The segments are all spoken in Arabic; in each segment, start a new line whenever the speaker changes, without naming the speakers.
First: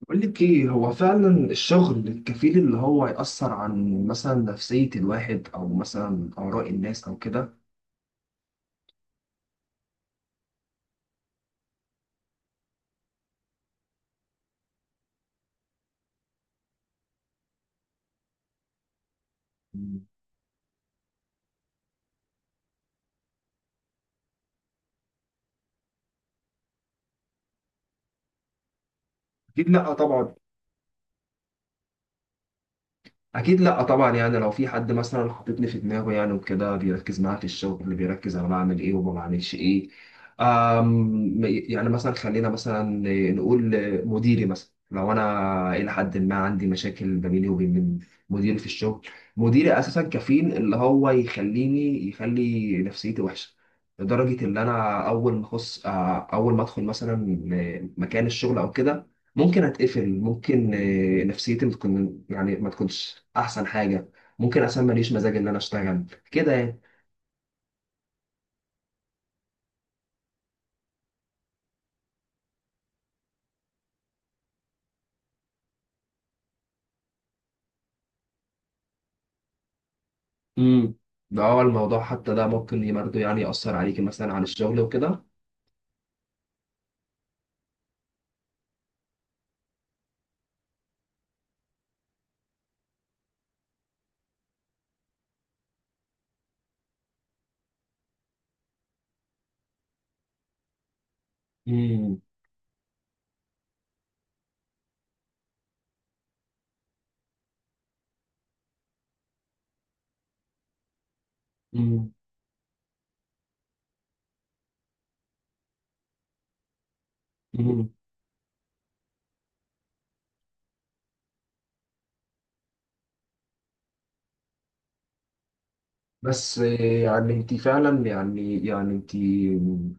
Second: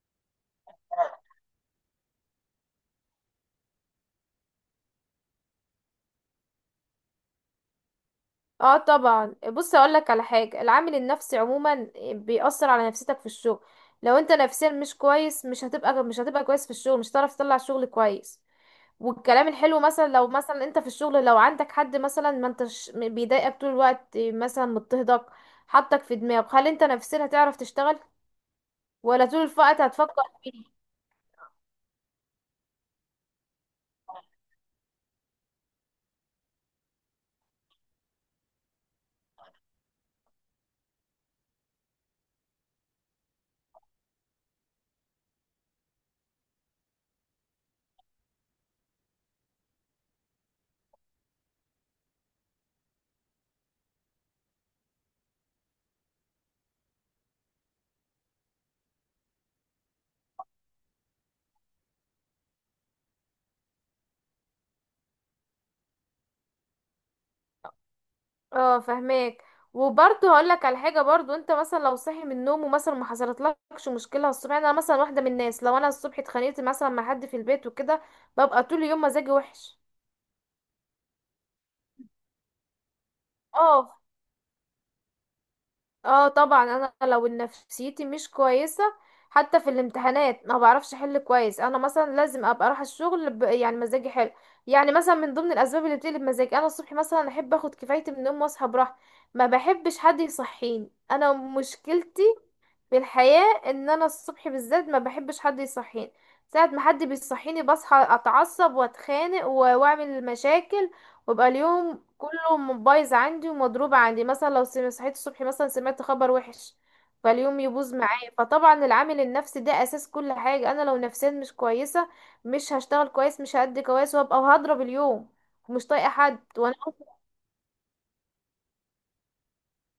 بقول لك ايه هو فعلا الشغل الكفيل اللي هو يأثر عن مثلا نفسية الواحد او مثلا آراء الناس او كده؟
اه طبعا، بص اقول لك على حاجه. العامل النفسي عموما بيأثر على نفسيتك في الشغل. لو انت نفسيا مش كويس، مش هتبقى كويس في الشغل، مش هتعرف تطلع شغل كويس. والكلام الحلو، مثلا لو مثلا انت في الشغل، لو عندك حد مثلا، ما انتش بيضايقك طول الوقت، مثلا مضطهدك، حطك في دماغك، هل انت نفسيا هتعرف تشتغل، ولا طول
أكيد
الوقت
لا
هتفكر؟
طبعا. اكيد لا طبعا، يعني لو في حد مثلا حاططني في دماغه يعني وكده بيركز معايا في الشغل، اللي بيركز انا بعمل ايه وما بعملش ايه. يعني مثلا خلينا مثلا نقول مديري، مثلا لو انا الى حد ما عندي مشاكل ما بيني وبين مديري في الشغل، مديري اساسا كفيل اللي هو يخليني، يخلي نفسيتي وحشه لدرجه ان انا اول ما اخص آه، اول ما ادخل مثلا مكان الشغل او كده ممكن اتقفل، ممكن نفسيتي بتكون يعني ما تكونش احسن حاجه، ممكن اصلا ماليش مزاج ان انا اشتغل كده يعني.
اه، فهماك. وبرضه هقول لك على حاجه، برضه انت مثلا لو صاحي من النوم ومثلا ما حصلتلكش مشكله الصبح. يعني انا مثلا واحده من الناس، لو انا الصبح اتخانقت مثلا مع حد في البيت وكده، ببقى طول اليوم مزاجي وحش.
امم ده هو الموضوع، حتى ده ممكن برضه يعني يأثر
اه،
عليكي مثلا على الشغل وكده.
اه طبعا، انا لو نفسيتي مش كويسه، حتى في الامتحانات ما بعرفش احل كويس. انا مثلا لازم ابقى اروح الشغل يعني مزاجي حلو. يعني مثلا من ضمن الاسباب اللي بتقلب مزاجي، انا الصبح مثلا احب اخد كفايتي من النوم واصحى براحتي. ما بحبش حد يصحيني، انا مشكلتي في الحياة ان انا الصبح بالذات ما بحبش حد يصحيني. ساعة ما حد بيصحيني بصحى اتعصب واتخانق واعمل مشاكل، ويبقى اليوم
امم
كله بايظ عندي ومضروب عندي. مثلا لو صحيت الصبح مثلا سمعت خبر وحش، فاليوم يبوظ معايا. فطبعا العامل النفسي ده اساس كل حاجة. انا لو نفسيا مش كويسة، مش هشتغل كويس، مش هأدي كويس، وهبقى وهضرب اليوم، ومش طايقة حد.
بس
وانا
يعني انت فعلا، يعني انت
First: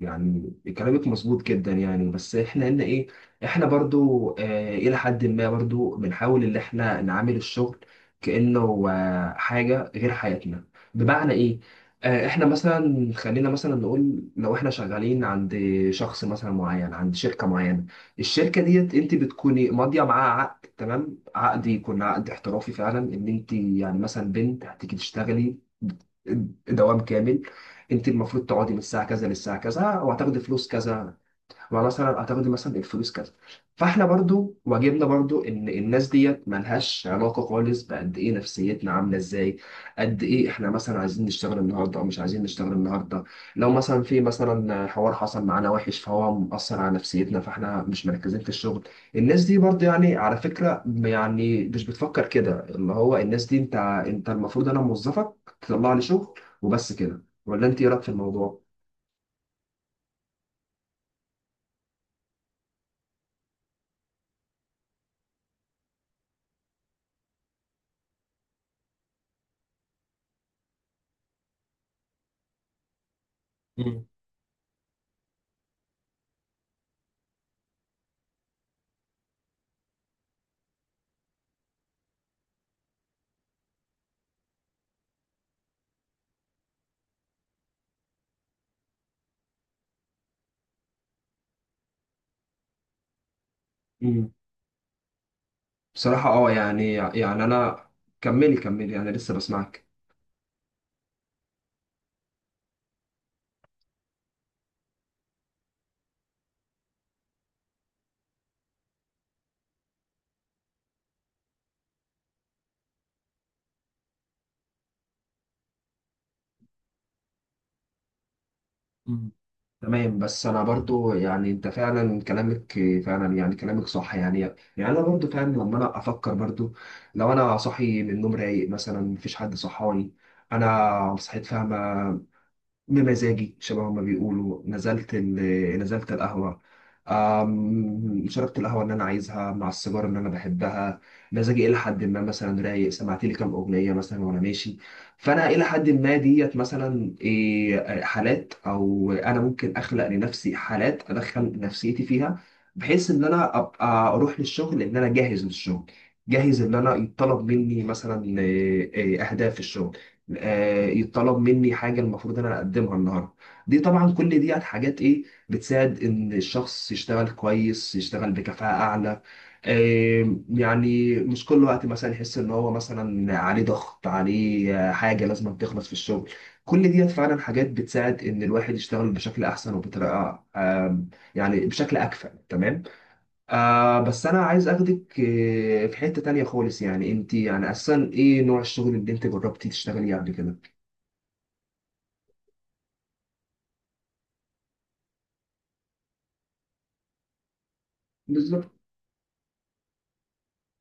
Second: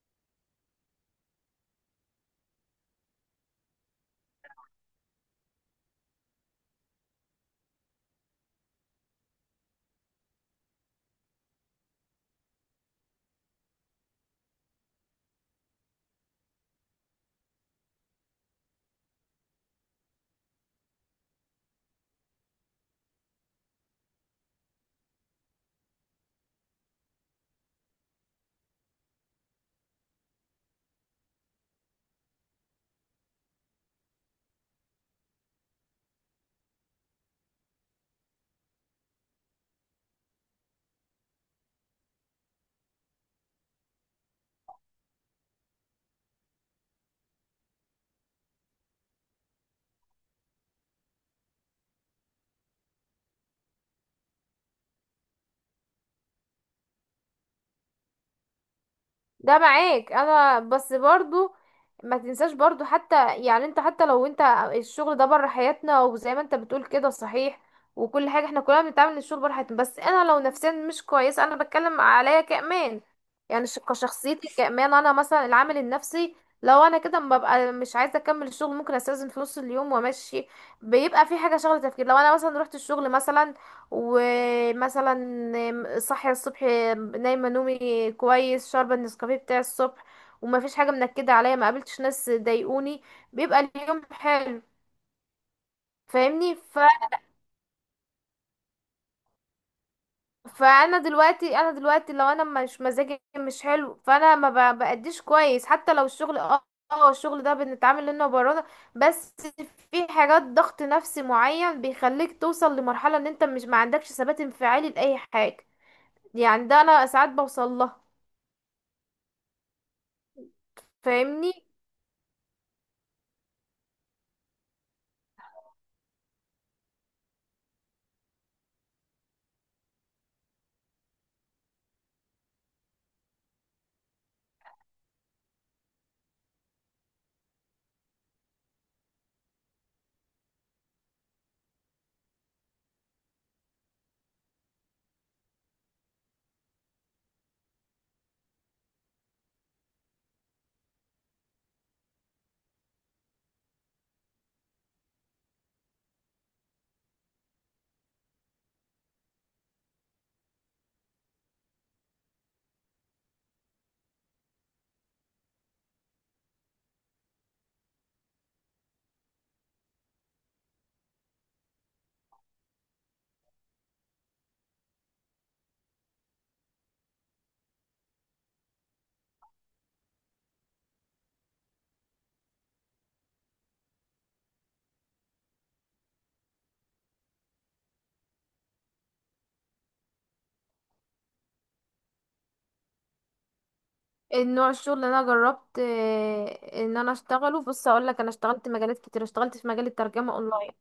يعني كلامك مظبوط جدا يعني، بس احنا هنا ايه، احنا برضو الى حد ما برضو بنحاول ان احنا نعامل الشغل كأنه حاجة غير حياتنا. بمعنى ايه؟ اه احنا مثلا خلينا مثلا نقول لو احنا شغالين عند شخص مثلا معين، عند شركة معينة، الشركة ديت انت بتكوني ماضية معاها عقد، تمام. عقد يكون عقد احترافي فعلا ان انت يعني مثلا بنت هتيجي تشتغلي دوام كامل، انت المفروض تقعدي من الساعه كذا للساعه كذا وهتاخدي فلوس كذا، ما مثلا هتاخدي مثلا الفلوس كذا. فاحنا برضو واجبنا برضو ان الناس ديت ملهاش علاقه خالص بقد ايه نفسيتنا عامله ازاي، قد ايه احنا مثلا عايزين نشتغل النهارده او مش عايزين نشتغل النهارده. لو مثلا في مثلا حوار حصل معانا وحش فهو مأثر على نفسيتنا فاحنا مش مركزين في الشغل، الناس دي برضو يعني على فكره يعني مش بتفكر كده، اللي هو الناس دي انت المفروض انا موظفك تطلع لي شغل وبس كده. ولا انت ايه رايك في الموضوع؟
ده معاك، انا بس برضو ما تنساش برضو. حتى يعني انت، حتى لو انت الشغل ده بره حياتنا، وزي ما انت بتقول كده، صحيح. وكل حاجة احنا كلنا بنتعامل إن الشغل بره حياتنا، بس انا لو نفسيا مش كويسة، انا بتكلم عليا كأمان، يعني كشخصيتي كأمان. انا مثلا العامل النفسي، لو انا كده ما ببقى مش عايزة اكمل الشغل، ممكن استأذن في نص اليوم وامشي. بيبقى في حاجة شغلة تفكير. لو انا مثلا رحت الشغل مثلا، ومثلا صاحية الصبح، نايمة نومي كويس، شاربة النسكافيه بتاع الصبح، وما فيش حاجة منكدة عليا، ما قابلتش ناس ضايقوني، بيبقى اليوم
مم.
حلو.
بصراحة
فاهمني.
يعني انا. كملي كملي انا لسه بسمعك.
فانا دلوقتي، انا دلوقتي لو انا مش، مزاجي مش حلو، فانا ما ب- بأديش كويس. حتى لو الشغل، اه اه الشغل ده بنتعامل انه برا، بس في حاجات ضغط نفسي معين بيخليك توصل لمرحلة ان انت مش، ما عندكش ثبات انفعالي لأي حاجة. يعني ده انا ساعات بوصل لها.
مم. تمام، بس انا برضو يعني
فاهمني.
انت فعلا كلامك فعلا يعني كلامك صح يعني انا برضو فعلا لما انا افكر برضو، لو انا صاحي من النوم رايق مثلا مفيش حد صحاني انا صحيت فاهمة، بمزاجي شبه ما بيقولوا نزلت القهوة، شربت القهوة اللي أنا عايزها مع السيجارة اللي أنا بحبها، مزاجي إلى حد ما مثلا رايق، سمعت لي كام أغنية مثلا وأنا ماشي، فأنا إلى حد ما ديت مثلا حالات، أو أنا ممكن أخلق لنفسي حالات أدخل نفسيتي فيها بحيث إن أنا أبقى أروح للشغل، إن أنا جاهز للشغل، جاهز إن أنا يطلب مني مثلا إيه، إيه، أهداف في الشغل، يتطلب مني حاجه المفروض ان انا اقدمها النهارده. دي طبعا كل دي حاجات ايه بتساعد ان الشخص يشتغل كويس، يشتغل بكفاءه اعلى، يعني مش كل وقت مثلا يحس ان هو مثلا عليه ضغط، عليه حاجه لازم تخلص في الشغل. كل ديت فعلا حاجات بتساعد ان الواحد يشتغل بشكل احسن وبطريقه يعني بشكل اكفأ تمام. بس انا عايز اخدك في حتة تانية خالص. يعني انت يعني اصلا ايه نوع الشغل اللي انت جربتي تشتغلي قبل كده؟
النوع الشغل اللي انا جربت، ان انا اشتغله، بص اقول لك، انا اشتغلت
بالظبط.
مجالات كتير. اشتغلت في مجال الترجمة اونلاين،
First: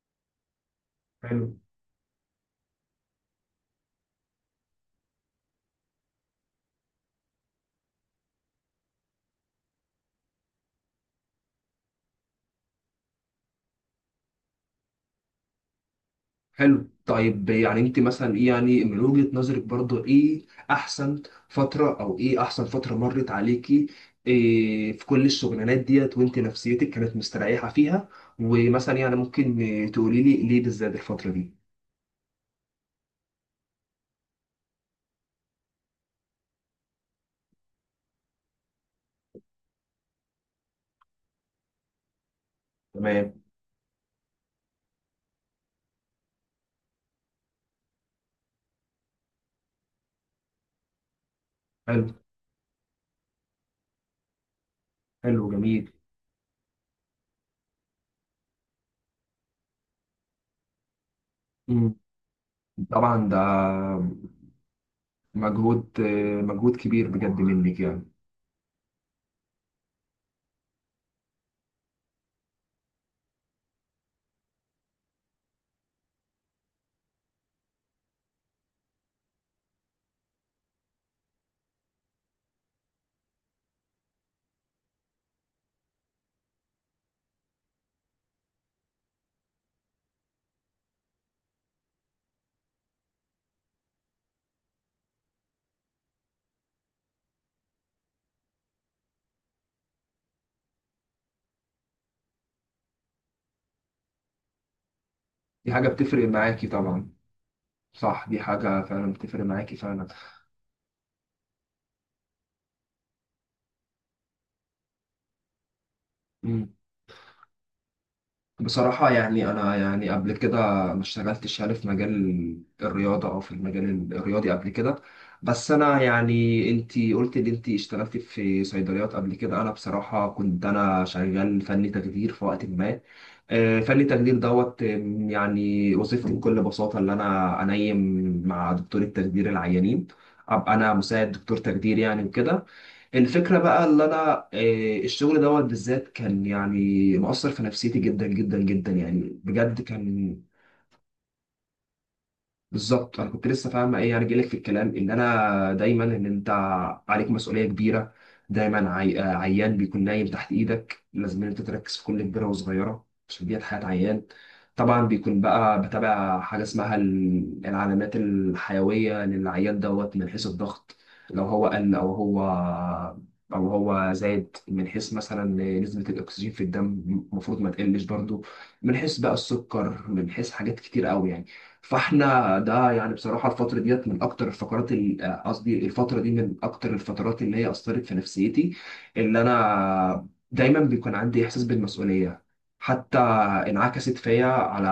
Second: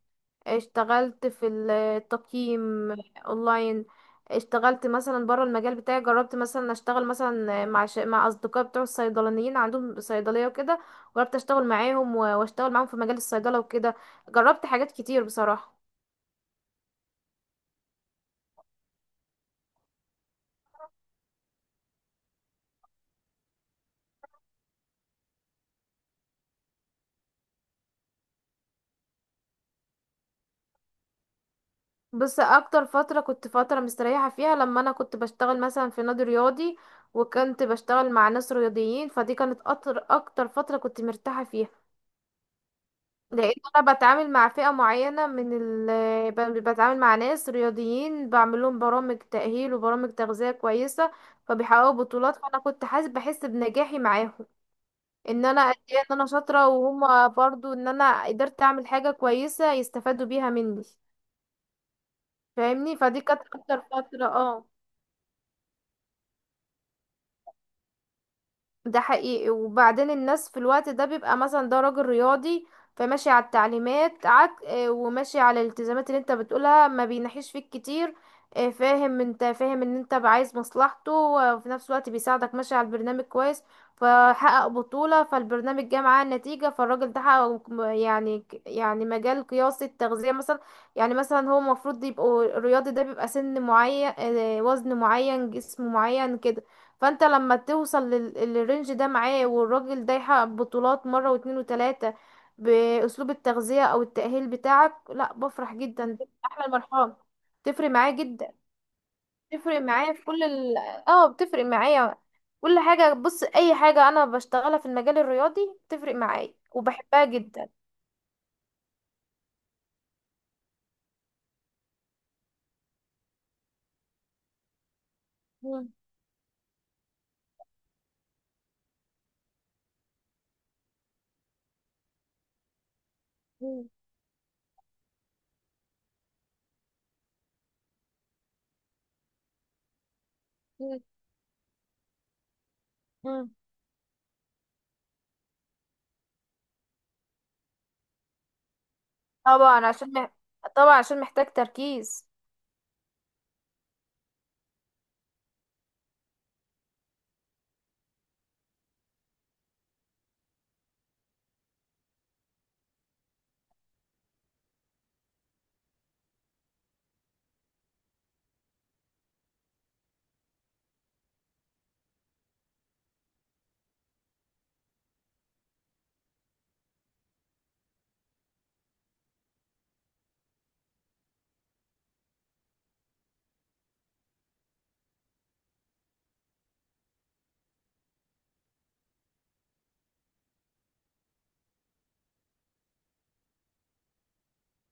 اشتغلت
حلو.
في التقييم اونلاين. اشتغلت مثلا بره المجال بتاعي، جربت مثلا اشتغل مثلا مع مع اصدقاء بتوع الصيدلانيين، عندهم صيدليه وكده. جربت اشتغل معاهم واشتغل معاهم في مجال الصيدله وكده. جربت حاجات كتير بصراحه.
حلو. طيب يعني انت مثلا ايه، يعني من وجهة نظرك برضو ايه احسن فترة، او ايه احسن فترة مرت عليكي إيه في كل الشغلانات ديت وانت نفسيتك كانت مستريحة فيها، ومثلا يعني ممكن تقولي لي ليه بالذات الفترة دي؟
بص اكتر فترة كنت فترة مستريحة فيها، لما انا كنت بشتغل مثلا في نادي رياضي، وكنت بشتغل مع ناس رياضيين. فدي كانت اكتر فترة كنت مرتاحة فيها.
تمام.
لان انا بتعامل مع فئة معينة من بتعامل مع ناس رياضيين، بعمل لهم برامج تأهيل وبرامج تغذية كويسة، فبيحققوا
حلو.
بطولات. فانا كنت بحس بنجاحي معاهم،
حلو
ان انا قد
جميل.
ايه ان انا شاطرة، وهما برضو ان انا قدرت اعمل حاجة كويسة يستفادوا بيها مني.
مم.
فاهمني.
طبعا
فدي
ده
كانت اكتر فترة، اه.
مجهود كبير بجد منك يعني.
ده حقيقي. وبعدين الناس في الوقت ده بيبقى مثلا ده راجل رياضي، فماشي على التعليمات، عك آه، وماشي على الالتزامات اللي انت بتقولها، ما بينحيش فيك كتير. فاهم، انت فاهم ان انت عايز مصلحته، وفي نفس الوقت بيساعدك، ماشي على البرنامج كويس، فحقق بطولة. فالبرنامج جه معاه النتيجة، فالراجل ده حقق يعني يعني مجال قياسي، التغذية مثلا. يعني مثلا هو المفروض يبقوا الرياضي ده بيبقى سن معين، وزن معين، جسم معين كده. فانت لما توصل للرينج ده معاه، والراجل ده يحقق بطولات مرة واتنين وتلاتة بأسلوب التغذية او التأهيل بتاعك، لا
دي
بفرح
حاجة
جدا، دي
بتفرق
احلى
معاكي طبعا.
المرحلة. تفرق معايا
صح، دي
جدا.
حاجة فعلا بتفرق معاكي
تفرق
فعلا.
معايا في كل اه بتفرق معايا كل حاجة. بص اي حاجة انا بشتغلها في المجال الرياضي بتفرق معايا وبحبها جدا.
بصراحة يعني أنا يعني قبل كده ما اشتغلتش يعني في مجال الرياضة أو في المجال الرياضي قبل كده، بس
مم.
أنا يعني أنتي قلت إن أنتي اشتغلتي في صيدليات قبل كده. أنا بصراحة كنت أنا شغال فني تخدير في وقت ما،
مم.
فني التخدير دوت يعني وظيفتي بكل بساطة اللي أنا أنيم مع دكتور التخدير العيانين، أبقى أنا
مم.
مساعد دكتور تخدير يعني وكده.
مم.
الفكرة بقى اللي أنا آه، الشغل دوت بالذات كان يعني مؤثر في نفسيتي جدا جدا جدا يعني بجد
طبعا عشان
كان.
طبعا عشان محتاج تركيز.
بالظبط، انا كنت لسه فاهم ايه يعني جايلك في الكلام ان انا دايما ان انت عليك مسؤوليه كبيره. دايما عي... آه، عيان بيكون نايم تحت ايدك، لازم إن انت تركز في كل كبيره وصغيره عشان ديت حياه عيان. طبعا بيكون بقى بتابع حاجه اسمها العلامات الحيويه للعيان دوت، من حيث الضغط لو هو قل او هو، زاد، من حيث مثلا نسبه الاكسجين في الدم المفروض ما تقلش برضو، من حيث بقى السكر، من حيث حاجات كتير قوي يعني. فاحنا ده يعني بصراحه الفتره ديت من اكتر الفقرات، ال- آه، قصدي الفتره دي من اكتر الفترات اللي هي اثرت في نفسيتي، اللي انا دايما بيكون عندي احساس بالمسؤوليه، حتى انعكست فيا على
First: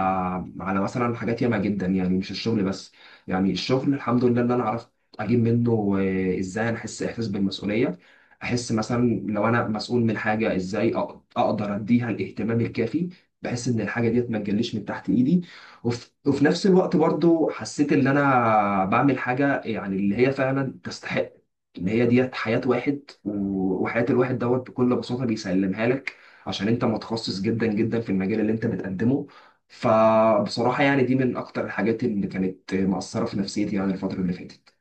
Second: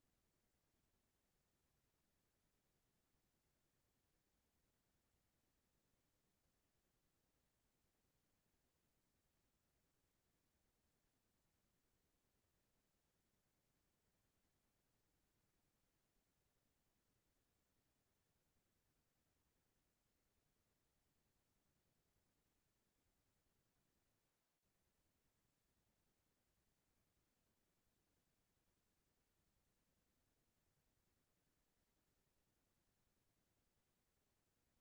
مثلا حاجات ياما جدا يعني، مش الشغل بس. يعني الشغل الحمد لله اللي انا عرفت اجيب منه ازاي انا احس احساس بالمسؤوليه، احس مثلا لو انا مسؤول من حاجه ازاي اقدر اديها الاهتمام الكافي بحيث ان الحاجه ديت ما تجليش من تحت ايدي. وفي نفس الوقت برضو حسيت ان انا بعمل حاجه يعني اللي هي فعلا تستحق ان هي ديت حياه واحد، وحياه الواحد دوت بكل بساطه بيسلمها لك عشان انت متخصص جدا جدا في المجال اللي انت بتقدمه. فبصراحه يعني دي من اكتر الحاجات اللي كانت مأثره في نفسيتي يعني الفتره اللي فاتت.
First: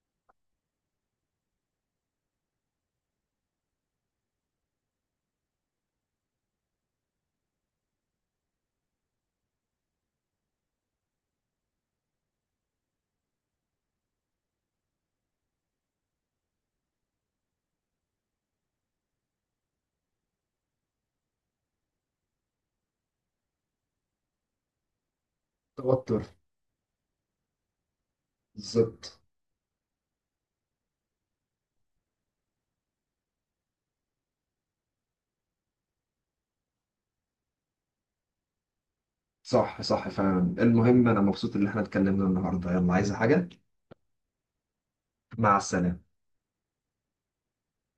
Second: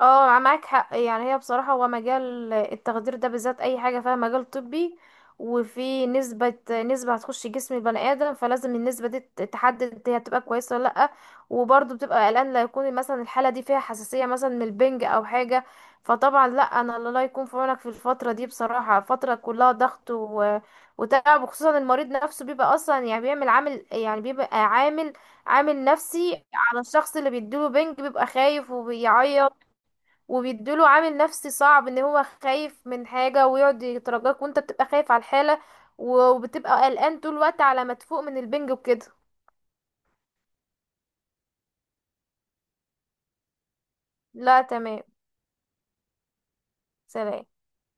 اه معاك حق. يعني هي بصراحة، هو مجال التخدير ده بالذات، اي حاجة فيها مجال طبي وفي نسبة، نسبة هتخش جسم البني ادم، فلازم النسبة دي تحدد هي هتبقى كويسة ولا لأ. وبرضه بتبقى قلقان لا يكون مثلا الحالة دي فيها حساسية مثلا من البنج او حاجة. فطبعا لأ، انا الله يكون في عونك في الفترة دي بصراحة، فترة كلها ضغط وتعب. وخصوصا المريض نفسه بيبقى اصلا يعني بيعمل عامل، يعني بيبقى عامل، عامل
توتر.
نفسي على الشخص اللي بيديله بنج، بيبقى خايف
بالظبط.
وبيعيط، وبيديله عامل نفسي صعب ان هو خايف من حاجة ويقعد يترجاك، وانت بتبقى خايف على الحالة، وبتبقى قلقان طول الوقت على ما تفوق من البنج وكده.
صح، صح فعلا. المهم انا مبسوط ان احنا اتكلمنا النهارده. يلا عايزه حاجه؟
لا تمام.
مع السلامه.
سلام.